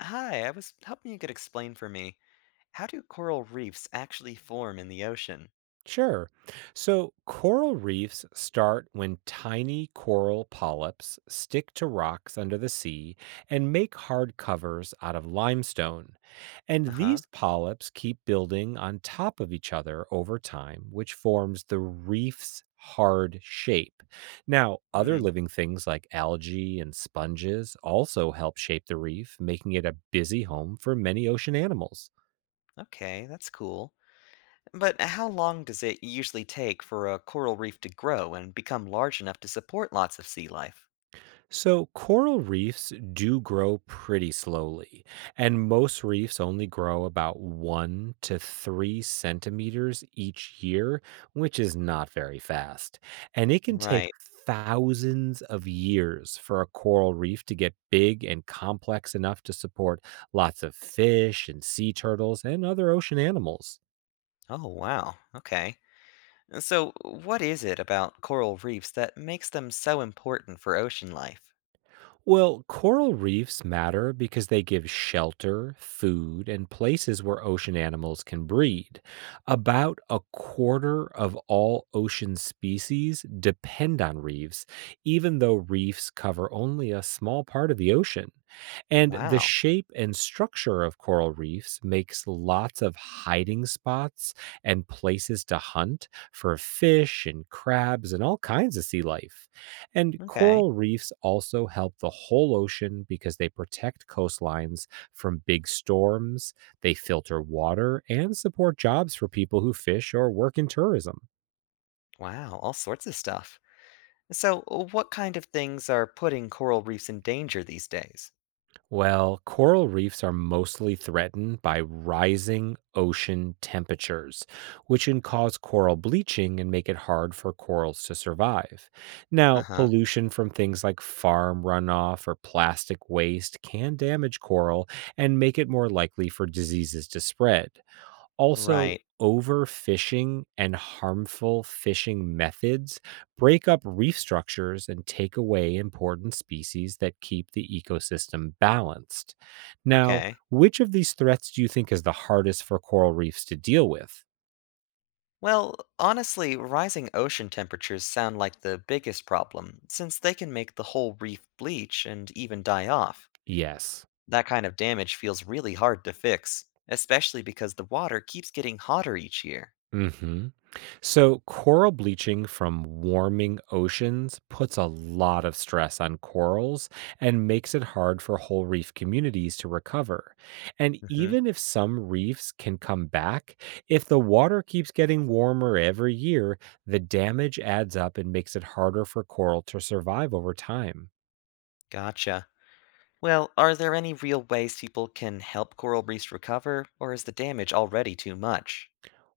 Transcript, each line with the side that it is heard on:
left: Hi, I was hoping you could explain for me how do coral reefs actually form in the ocean?
right: Sure. So coral reefs start when tiny coral polyps stick to rocks under the sea and make hard covers out of limestone.
left: Uh
right: And
left: huh.
right: these polyps keep building on top of each other over time, which forms the reef's hard shape. Now, other
left: Hmm,
right: living things like algae and sponges also help shape the reef, making it a busy home for many ocean animals.
left: okay, that's cool. But how long does it usually take for a coral reef to grow and become large enough to support lots of sea life?
right: So, coral reefs do grow pretty slowly, and most reefs only grow about 1 to 3 centimeters each year, which is not very fast. And it can take
left: Right.
right: thousands of years for a coral reef to get big and complex enough to support lots of fish and sea turtles and other ocean animals.
left: Oh, wow. Okay. So, what is it about coral reefs that makes them so important for ocean life?
right: Well, coral reefs matter because they give shelter, food, and places where ocean animals can breed. About a quarter of all ocean species depend on reefs, even though reefs cover only a small part of the ocean. And the
left: Wow.
right: shape and structure of coral reefs makes lots of hiding spots and places to hunt for fish and crabs and all kinds of sea life. And
left: Okay.
right: coral reefs also help the whole ocean because they protect coastlines from big storms, they filter water, and support jobs for people who fish or work in tourism.
left: Wow, all sorts of stuff. So, what kind of things are putting coral reefs in danger these days?
right: Well, coral reefs are mostly threatened by rising ocean temperatures, which can cause coral bleaching and make it hard for corals to survive.
left: Uh
right: Now,
left: huh.
right: pollution from things like farm runoff or plastic waste can damage coral and make it more likely for diseases to spread. Also,
left: Right.
right: overfishing and harmful fishing methods break up reef structures and take away important species that keep the ecosystem balanced. Now,
left: Okay.
right: which of these threats do you think is the hardest for coral reefs to deal with?
left: Well, honestly, rising ocean temperatures sound like the biggest problem, since they can make the whole reef bleach and even die off.
right: Yes.
left: That kind of damage feels really hard to fix, especially because the water keeps getting hotter each year.
right: Mhm. So, coral bleaching from warming oceans puts a lot of stress on corals and makes it hard for whole reef communities to recover. And
left: Hmm.
right: even if some reefs can come back, if the water keeps getting warmer every year, the damage adds up and makes it harder for coral to survive over time.
left: Gotcha. Well, are there any real ways people can help coral reefs recover, or is the damage already too much?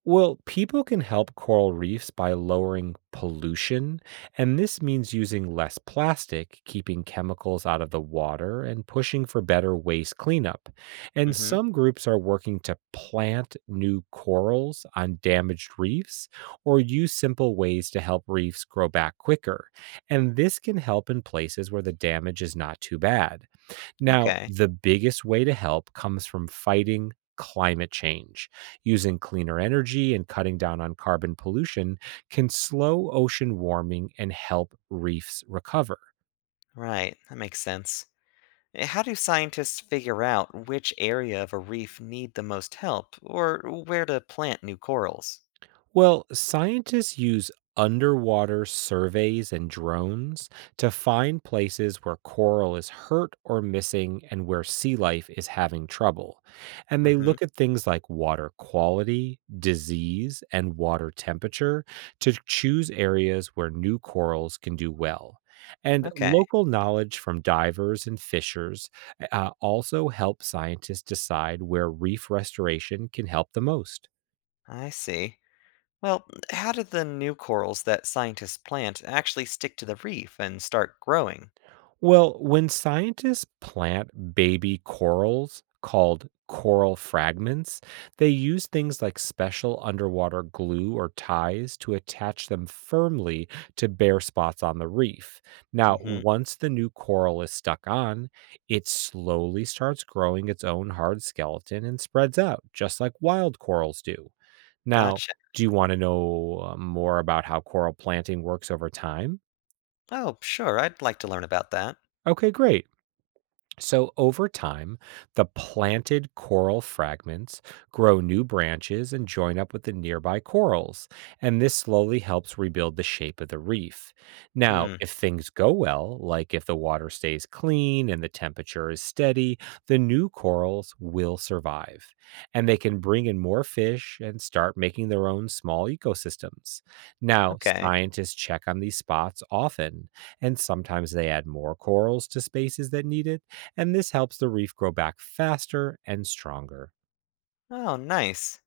right: Well, people can help coral reefs by lowering pollution, and this means using less plastic, keeping chemicals out of the water, and pushing for better waste cleanup. And
left: Hmm.
right: some groups are working to plant new corals on damaged reefs or use simple ways to help reefs grow back quicker. And this can help in places where the damage is not too bad. Now,
left: Okay.
right: the biggest way to help comes from fighting climate change. Using cleaner energy and cutting down on carbon pollution can slow ocean warming and help reefs recover.
left: Right. That makes sense. How do scientists figure out which area of a reef need the most help or where to plant new corals?
right: Well, scientists use underwater surveys and drones to find places where coral is hurt or missing and where sea life is having trouble. And they
left: Mhm.
right: look at things like water quality, disease, and water temperature to choose areas where new corals can do well. And
left: Okay,
right: local knowledge from divers and fishers also help scientists decide where reef restoration can help the most.
left: I see. Well, how do the new corals that scientists plant actually stick to the reef and start growing?
right: Well, when scientists plant baby corals called coral fragments, they use things like special underwater glue or ties to attach them firmly to bare spots on the reef. Now,
left: Mhm.
right: once the new coral is stuck on, it slowly starts growing its own hard skeleton and spreads out, just like wild corals do. Now,
left: Gotcha.
right: do you want to know more about how coral planting works over time?
left: Oh, sure, I'd like to learn about that.
right: Okay, great. So, over time, the planted coral fragments grow new branches and join up with the nearby corals, and this slowly helps rebuild the shape of the reef. Now,
left: Hmm.
right: if things go well, like if the water stays clean and the temperature is steady, the new corals will survive, and they can bring in more fish and start making their own small ecosystems. Now,
left: Okay.
right: scientists check on these spots often, and sometimes they add more corals to spaces that need it and this helps the reef grow back faster and stronger.
left: Oh, nice.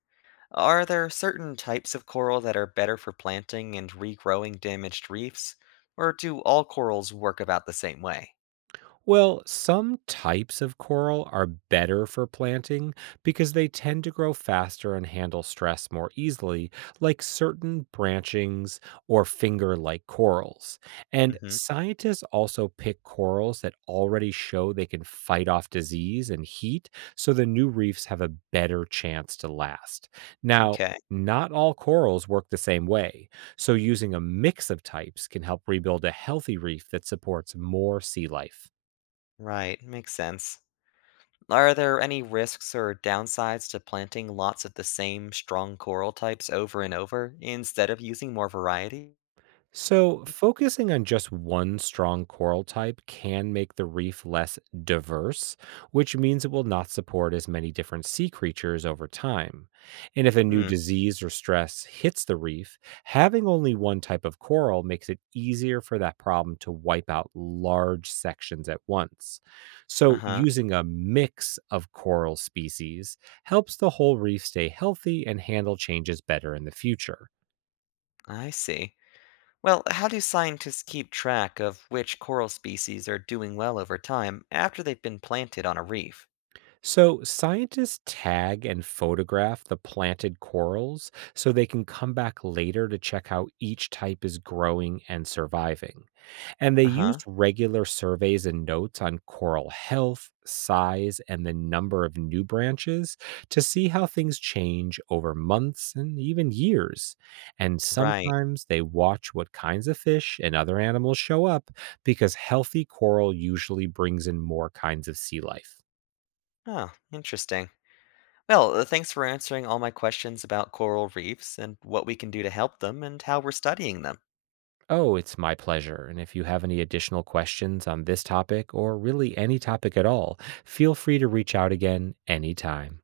left: Are there certain types of coral that are better for planting and regrowing damaged reefs, or do all corals work about the same way?
right: Well, some types of coral are better for planting because they tend to grow faster and handle stress more easily, like certain branchings or finger like corals. And
left: Mhm.
right: scientists also pick corals that already show they can fight off disease and heat, so the new reefs have a better chance to last. Now,
left: Okay.
right: not all corals work the same way, so using a mix of types can help rebuild a healthy reef that supports more sea life.
left: Right, makes sense. Are there any risks or downsides to planting lots of the same strong coral types over and over instead of using more variety?
right: So, focusing on just one strong coral type can make the reef less diverse, which means it will not support as many different sea creatures over time. And if a new
left: Hmm,
right: disease or stress hits the reef, having only one type of coral makes it easier for that problem to wipe out large sections at once.
left: uh
right: So,
left: huh,
right: using a mix of coral species helps the whole reef stay healthy and handle changes better in the future.
left: I see. Well, how do scientists keep track of which coral species are doing well over time after they've been planted on a reef?
right: So, scientists tag and photograph the planted corals so they can come back later to check how each type is growing and surviving. And they
left: Uh huh,
right: used regular surveys and notes on coral health, size, and the number of new branches to see how things change over months and even years. And
left: right.
right: sometimes they watch what kinds of fish and other animals show up because healthy coral usually brings in more kinds of sea life.
left: Oh, interesting. Well, thanks for answering all my questions about coral reefs and what we can do to help them and how we're studying them.
right: Oh, it's my pleasure. And if you have any additional questions on this topic or really any topic at all, feel free to reach out again anytime.